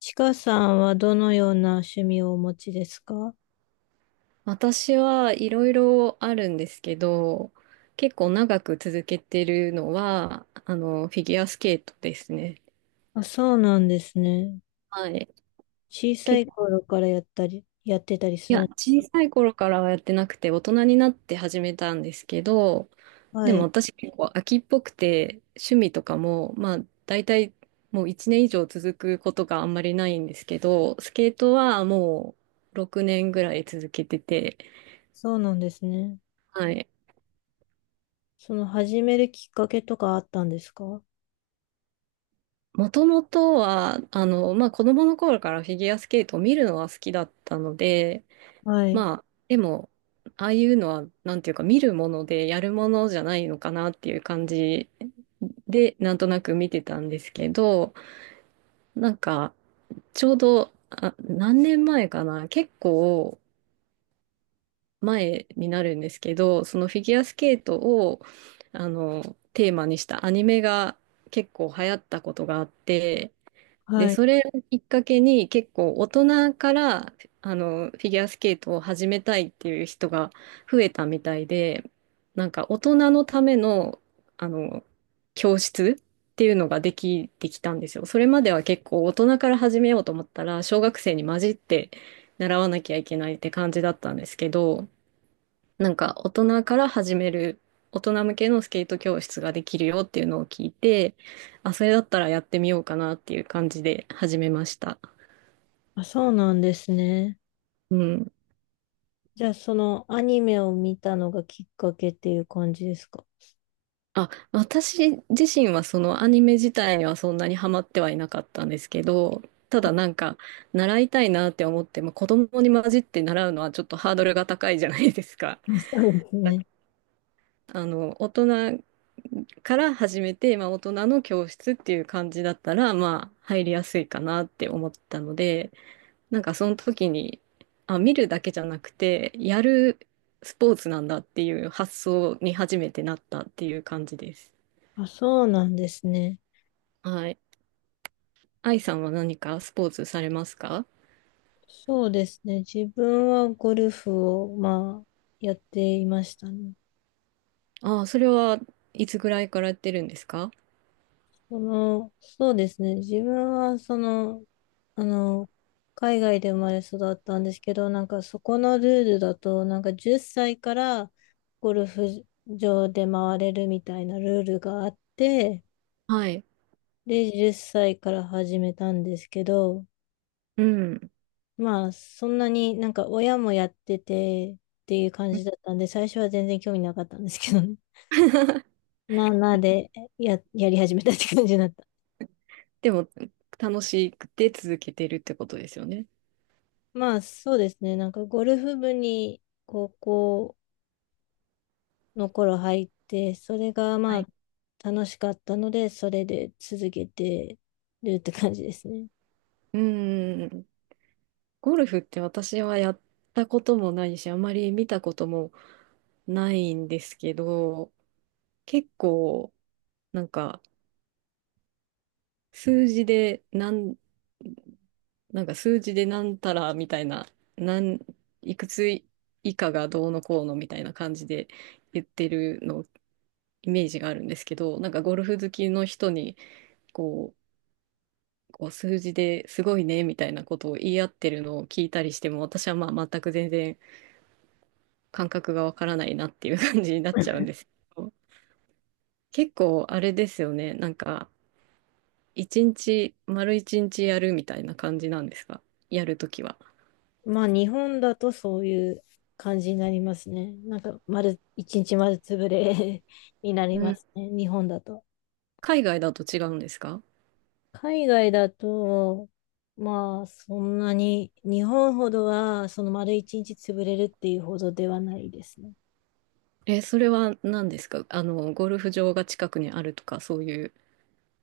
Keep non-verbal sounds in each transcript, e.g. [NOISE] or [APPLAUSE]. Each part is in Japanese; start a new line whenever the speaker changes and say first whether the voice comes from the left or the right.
left: ちかさんはどのような趣味をお持ちですか？
right: 私はいろいろあるんですけど、結構長く続けてるのは、フィギュアスケートですね。
left: あ、そうなんですね。
right: はい。
left: 小さ
right: 結
left: い
right: 構、
left: 頃からやったり、やってたりす
right: いや、
left: る。
right: 小さい頃からはやってなくて、大人になって始めたんですけど、で
left: は
right: も
left: い。
right: 私結構飽きっぽくて、趣味とかも、大体もう1年以上続くことがあんまりないんですけど、スケートはもう6年ぐらい続けてて、
left: そうなんですね。
right: はい。
left: その始めるきっかけとかあったんですか？
right: もともとは、子供の頃からフィギュアスケートを見るのは好きだったので、
left: はい。
right: まあ、でも、ああいうのは、なんていうか、見るものでやるものじゃないのかなっていう感じで、なんとなく見てたんですけど、なんか、ちょうど、あ、何年前かな、結構前になるんですけど、そのフィギュアスケートを、あの、テーマにしたアニメが結構流行ったことがあって、で、
left: はい。
right: それをきっかけに結構大人からフィギュアスケートを始めたいっていう人が増えたみたいで、なんか大人のための、あの教室っていうのができてきたんですよ。それまでは結構大人から始めようと思ったら小学生に混じって習わなきゃいけないって感じだったんですけど、なんか大人から始める、大人向けのスケート教室ができるよっていうのを聞いて、あ、それだったらやってみようかなっていう感じで始めました。
left: あ、そうなんですね。
right: うん。
left: じゃあ、そのアニメを見たのがきっかけっていう感じですか？
right: あ、私自身はそのアニメ自体にはそんなにハマってはいなかったんですけど、ただなんか習いたいなって思っても子供に混じって習うのはちょっとハードルが高いじゃないですか。
left: あ、そうですね。
right: 大人から始めて、大人の教室っていう感じだったら、入りやすいかなって思ったので、なんかその時に、あ、見るだけじゃなくて、やるスポーツなんだっていう発想に初めてなったっていう感じです。
left: あ、そうなんですね。
right: はい。愛さんは何かスポーツされますか？
left: そうですね。自分はゴルフを、まあ、やっていましたね。
right: ああ、それはいつぐらいからやってるんですか？
left: そうですね。自分は、あの、海外で生まれ育ったんですけど、なんかそこのルールだと、なんか10歳からゴルフ場で回れるみたいなルールがあって、
right: はい。
left: で、10歳から始めたんですけど、
right: うん。
left: まあ、そんなになんか親もやっててっていう感じだったんで、最初は全然興味なかったんですけどね。[LAUGHS] な、なで、やり始めたって感じだった。
right: でも、楽しくて続けてるってことですよね。
left: まあ、そうですね。なんかゴルフ部に高校の頃入って、それが
right: は
left: ま
right: い。
left: あ楽しかったので、それで続けてるって感じですね。
right: うん。ゴルフって私はやったこともないし、あまり見たこともないんですけど、結構、なんか、数字で、なん、なんか数字でなんたらみたいな、なん、いくつ以下がどうのこうのみたいな感じで言ってるのをイメージがあるんですけど、なんかゴルフ好きの人にこう、こう数字ですごいねみたいなことを言い合ってるのを聞いたりしても、私は全く全然感覚がわからないなっていう感じになっちゃうんですけど、結構あれですよね、なんか、丸一日やるみたいな感じなんですか、やるときは。
left: まあ日本だとそういう感じになりますね。なんか一日丸潰れ [LAUGHS] にな
right: う
left: りま
right: ん。
left: すね。日本だと。
right: 海外だと違うんですか？
left: 海外だと、まあそんなに日本ほどはその丸一日潰れるっていうほどではないですね。
right: え、それは何ですか？ゴルフ場が近くにあるとか、そういう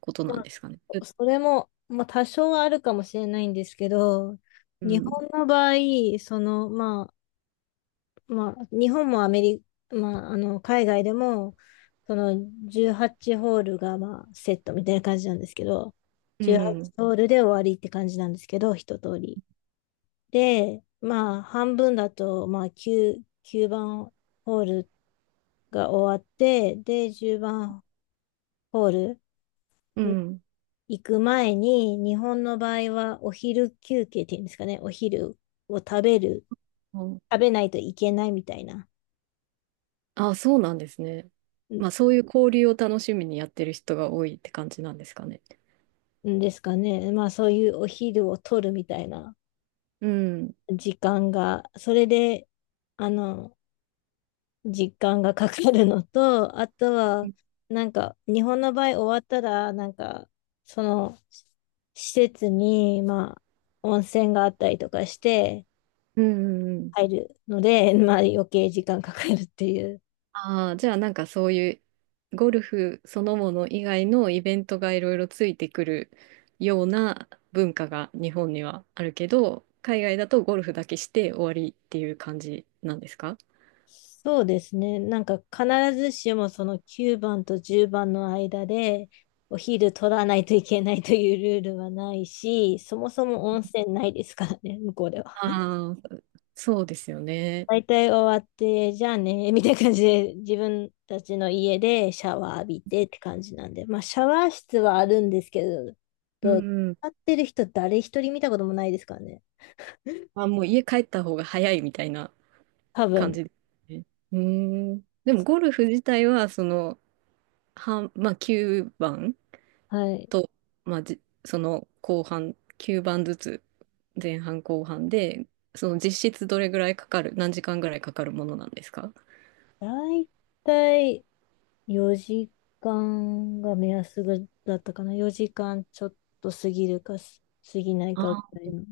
right: ことなん
left: ま
right: ですかね。う
left: あそれも、まあ、多少はあるかもしれないんですけど、
right: う
left: 日
right: ん。
left: 本の場合、まあ、日本もアメリカ、海外でも、その18ホールが、まあ、セットみたいな感じなんですけど、
right: う
left: 18
right: ん。
left: ホールで終わりって感じなんですけど、一通り。で、まあ、半分だと、まあ、9番ホールが終わって、で、10番ホール。
right: うん。
left: 行く前に、日本の場合はお昼休憩っていうんですかね、お昼を食べる、
right: うん。
left: 食べないといけないみたいな。
right: あ、そうなんですね。
left: ん
right: そういう交流を楽しみにやってる人が多いって感じなんですかね。
left: んですかね。まあそういうお昼を取るみたいな
right: うん。
left: 時間が、それで、あの、時間がかかるのと、あと
right: う
left: は、
right: ん
left: なんか、日本の場合終わったら、なんか、その、施設に、まあ、温泉があったりとかして
right: うんうん。
left: 入るので、まあ余計時間かかるっていう。
right: ああ、じゃあなんかそういうゴルフそのもの以外のイベントがいろいろついてくるような文化が日本にはあるけど、海外だとゴルフだけして終わりっていう感じなんですか？
left: そうですね。なんか必ずしもその9番と10番の間でお昼取らないといけないというルールはないし、そもそも温泉ないですからね、向こうでは。
right: ああー、そうですよね。
left: 大体終わって、じゃあね、みたいな感じで自分たちの家でシャワー浴びてって感じなんで、まあシャワー室はあるんですけど、
right: う
left: どう
right: ん。
left: 使ってる人誰一人見たこともないですからね。
right: あ、もう家帰った方が早いみたいな
left: 多
right: 感
left: 分。
right: じですね。うーん。でもゴルフ自体は、その、半、まあ9番
left: はい。
right: と、まあじ、その後半、9番ずつ、前半後半で、その実質どれぐらいかかる、何時間ぐらいかかるものなんですか？
left: 大体4時間が目安ぐだったかな。4時間ちょっと過ぎるか過ぎないかぐ
right: あ
left: らいの。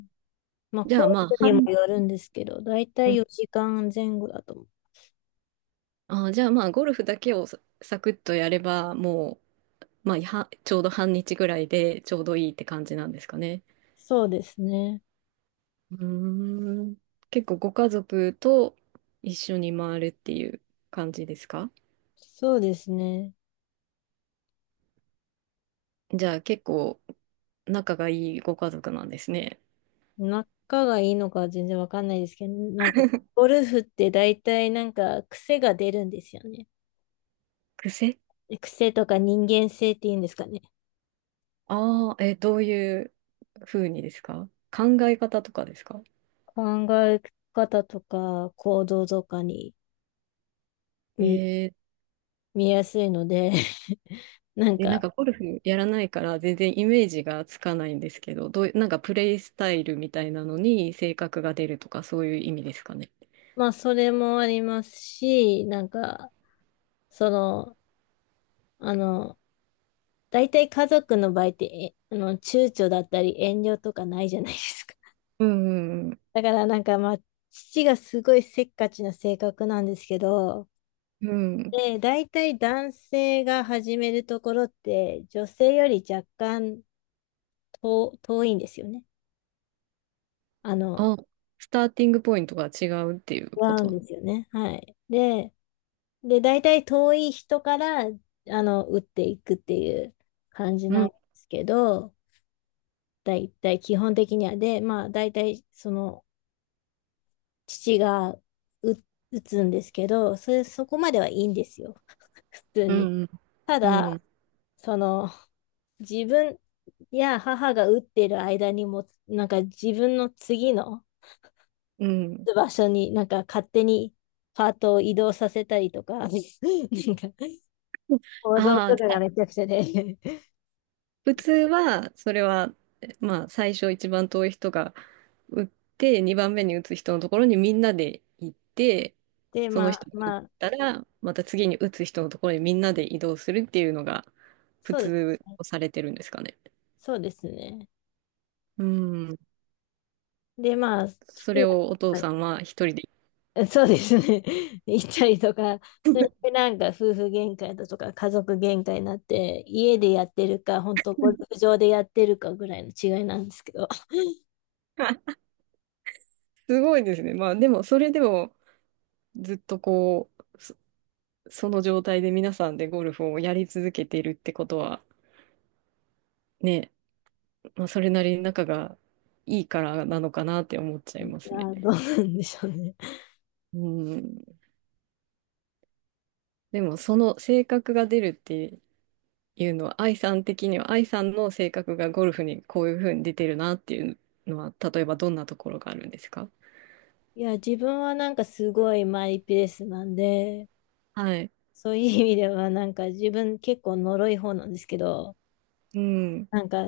left: まあ、
right: じ
left: コ
right: ゃあまあ、
left: ースにも
right: 半、
left: よるんですけど、だいた
right: う
left: い
right: ん。
left: 4時間前後だと思う。
right: あ、じゃあ、まあ、ゴルフだけをササクッとやれば、もう、ちょうど半日ぐらいでちょうどいいって感じなんですかね。
left: そうですね。
right: うーん。結構ご家族と一緒に回るっていう感じですか？
left: そうですね。
right: じゃあ結構仲がいいご家族なんですね。
left: 仲がいいのかは全然わかんないですけど、なんか、ゴルフってだいたいなんか癖が出るんですよね。
right: 癖。
left: 癖とか人間性っていうんですかね。
right: ああー、え、どういう風にですか？考え方とかですか？
left: 考え方とか行動とかに見、
right: え
left: 見やすいので [LAUGHS] なん
right: ー、え、なん
left: か、
right: かゴルフやらないから全然イメージがつかないんですけど、どうい、なんかプレイスタイルみたいなのに性格が出るとかそういう意味ですかね。
left: まあ、それもありますし、なんか、その、あの、大体家族の場合って、えあの、躊躇だったり遠慮とかないじゃないですか。[LAUGHS]
right: うんうん
left: だからなんかまあ、父がすごいせっかちな性格なんですけど、
right: うん。うん。
left: で、大体男性が始めるところって、女性より若干遠いんですよね。あの、
right: あ、スターティングポイントが違うっていう
left: 違
right: こ
left: うん
right: と。
left: ですよね。はい。で、大体遠い人から、あの、打っていくっていう感じ
right: う
left: なん
right: ん
left: ですけど、大体基本的には。で、まあ、大体、その、父が打、打つんですけど、そこまではいいんですよ。[LAUGHS] 普通
right: う
left: に。
right: ん、
left: た
right: う
left: だ、
right: ん、
left: その、自分や母が打ってる間にも、なんか自分の次の
right: うん。
left: 場所になんか勝手にパートを移動させたりとか、[LAUGHS] なんか、行動
right: ああ、
left: と
right: じ
left: か
right: ゃ
left: が
right: あ
left: めちゃくちゃで。
right: 普通は、それは、最初一番遠い人が打って、2番目に打つ人のところにみんなで行って、
left: で、
right: その
left: まあ、
right: 人が打っ
left: まあ、
right: たら、また次に打つ人のところにみんなで移動するっていうのが、普
left: そうで
right: 通
left: すね。
right: とされてるんですかね。
left: そうですね。
right: うん。
left: で、まあ、父
right: そ
left: が
right: れをお父
left: やっ
right: さんは一人で。
left: ぱり [LAUGHS] そうですね。[LAUGHS] 行ったりとか、それでなんか夫婦喧嘩だとか家族喧嘩になって、家でやってるか、本当ゴルフ場でやってるかぐらいの違いなんですけど。
right: [LAUGHS] すごいですね。でも、それでも、ずっとこう、その状態で皆さんでゴルフをやり続けているってことは、ね、それなりに仲がいいからなのかなって思っちゃ
left: [LAUGHS]
right: い
left: い
right: ます
left: や
right: ね。
left: ー、どうなんでしょうね。[LAUGHS]
right: うん。でも、その性格が出るっていうのは、愛さん的には、愛さんの性格がゴルフにこういうふうに出てるなっていうのは、例えばどんなところがあるんですか？
left: いや、自分はなんかすごいマイペースなんで、
right: はい。
left: そういう意味ではなんか自分結構呪い方なんですけど、
right: うん。
left: なんか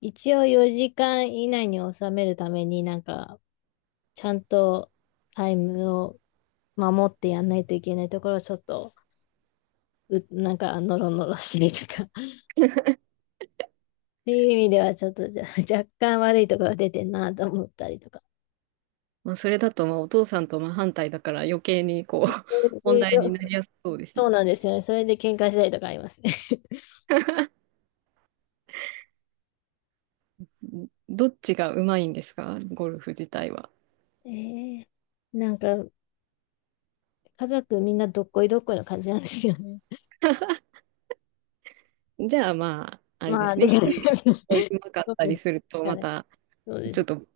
left: 一応4時間以内に収めるためになんかちゃんとタイムを守ってやんないといけないところをちょっと、なんか、ノロノロしてるとか、[LAUGHS] っていう意味では、ちょっと若干悪いところが出てんなと思ったりとか。
right: それだと、まあ、お父さんと真反対だから余計にこう
left: そう
right: [LAUGHS] 問
left: いう
right: 題になりやすそうです
left: そう
right: ね。
left: なんですよね。それで喧嘩したりとかありますね。
right: うん。どっちがうまいんですか、ゴルフ自体は。
left: [LAUGHS] えー、なんか、家族みんなどっこいどっこいの感じなんですよね。
right: じゃあ、まあ、
left: [LAUGHS]
right: あれで
left: まあ、
right: すね。
left: で
right: 一
left: き
right: 人
left: る。
right: ですごい上手か
left: そ
right: ったり
left: う
right: すると、
left: あ
right: ま
left: れ
right: た、
left: そうで
right: ちょっ
left: す。
right: と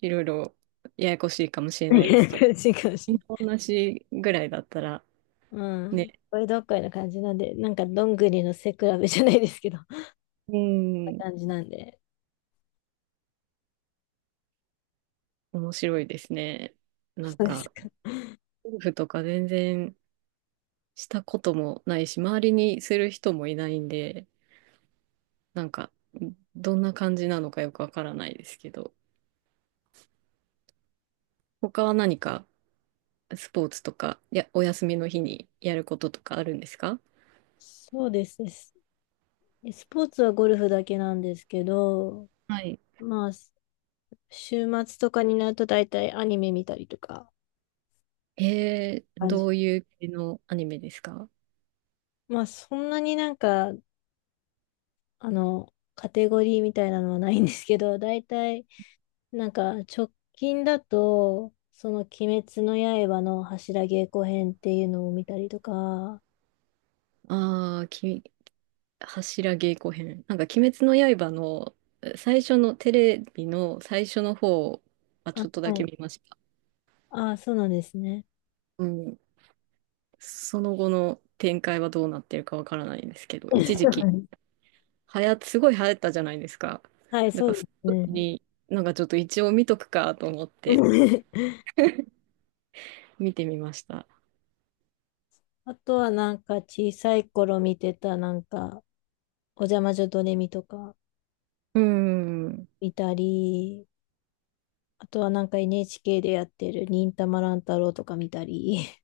right: いろいろややこしいかもし
left: [LAUGHS]
right: れないですけど、
left: 感じかもしれな
right: 今
left: い。
right: 同じぐらいだったら
left: うん。どっ
right: ね、
left: こいどっこいの感じなんで、なんか、どんぐりの背比べじゃないですけど。
right: う
left: な
right: ん、
left: 感じなんで。
right: 面白いですね。な
left: そ
right: ん
left: うです
right: か、
left: か。
right: ゴルフとか全然したこともないし、周りにする人もいないんで、なんか、どんな感じなのかよくわからないですけど、他は何かスポーツとか、お休みの日にやることとかあるんですか？
left: そうですね。スポーツはゴルフだけなんですけど、
right: はい。
left: まあ、週末とかになると大体アニメ見たりとか、感じ。
right: どういう系のアニメですか？
left: まあ、そんなになんか、あの、カテゴリーみたいなのはないんですけど、大体、なんか、直近だと、その、鬼滅の刃の柱稽古編っていうのを見たりとか、
right: ああー、柱稽古編。なんか、鬼滅の刃の最初のテレビの最初の方はち
left: あ、
right: ょっとだ
left: は
right: け
left: い。
right: 見ました。
left: あ、そうなんですね。
right: うん。その後の展開はどうなってるかわからないんです
left: [LAUGHS] そ
right: けど、一時
left: うな
right: 期、
left: んです。
right: すごい流行ったじゃないですか。
left: はい、
right: だ
left: そ
right: か
left: う
right: ら、
left: で
right: そ
left: す
right: の時
left: ね。
right: に、なんかちょっと一応見とくかと思って
left: [LAUGHS]
right: 見てみました。
left: あとはなんか小さい頃見てたなんか、おじゃ魔女ドレミとか
right: うん。
left: 見たり、あとはなんか NHK でやってる忍たま乱太郎とか見たり。[LAUGHS]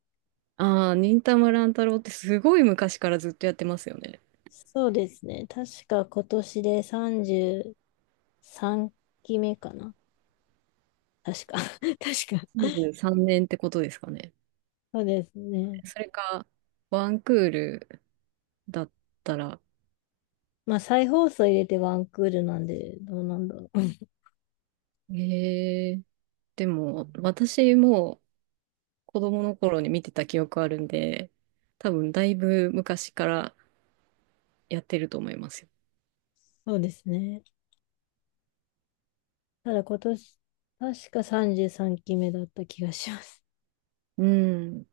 right: ああ、忍たま乱太郎ってすごい昔からずっとやってますよね。
left: そうですね。確か今年で33期目かな。確か。[LAUGHS] 確か。
right: 23年ってことですかね。
left: そうですね。
right: それか、ワンクールだったら。
left: まあ再放送入れてワンクールなんで、どうなんだろう。[LAUGHS]
right: ええ、でも、私も子供の頃に見てた記憶あるんで、多分だいぶ昔からやってると思いますよ。
left: そうですね。ただ今年、確か33期目だった気がします。
right: うん。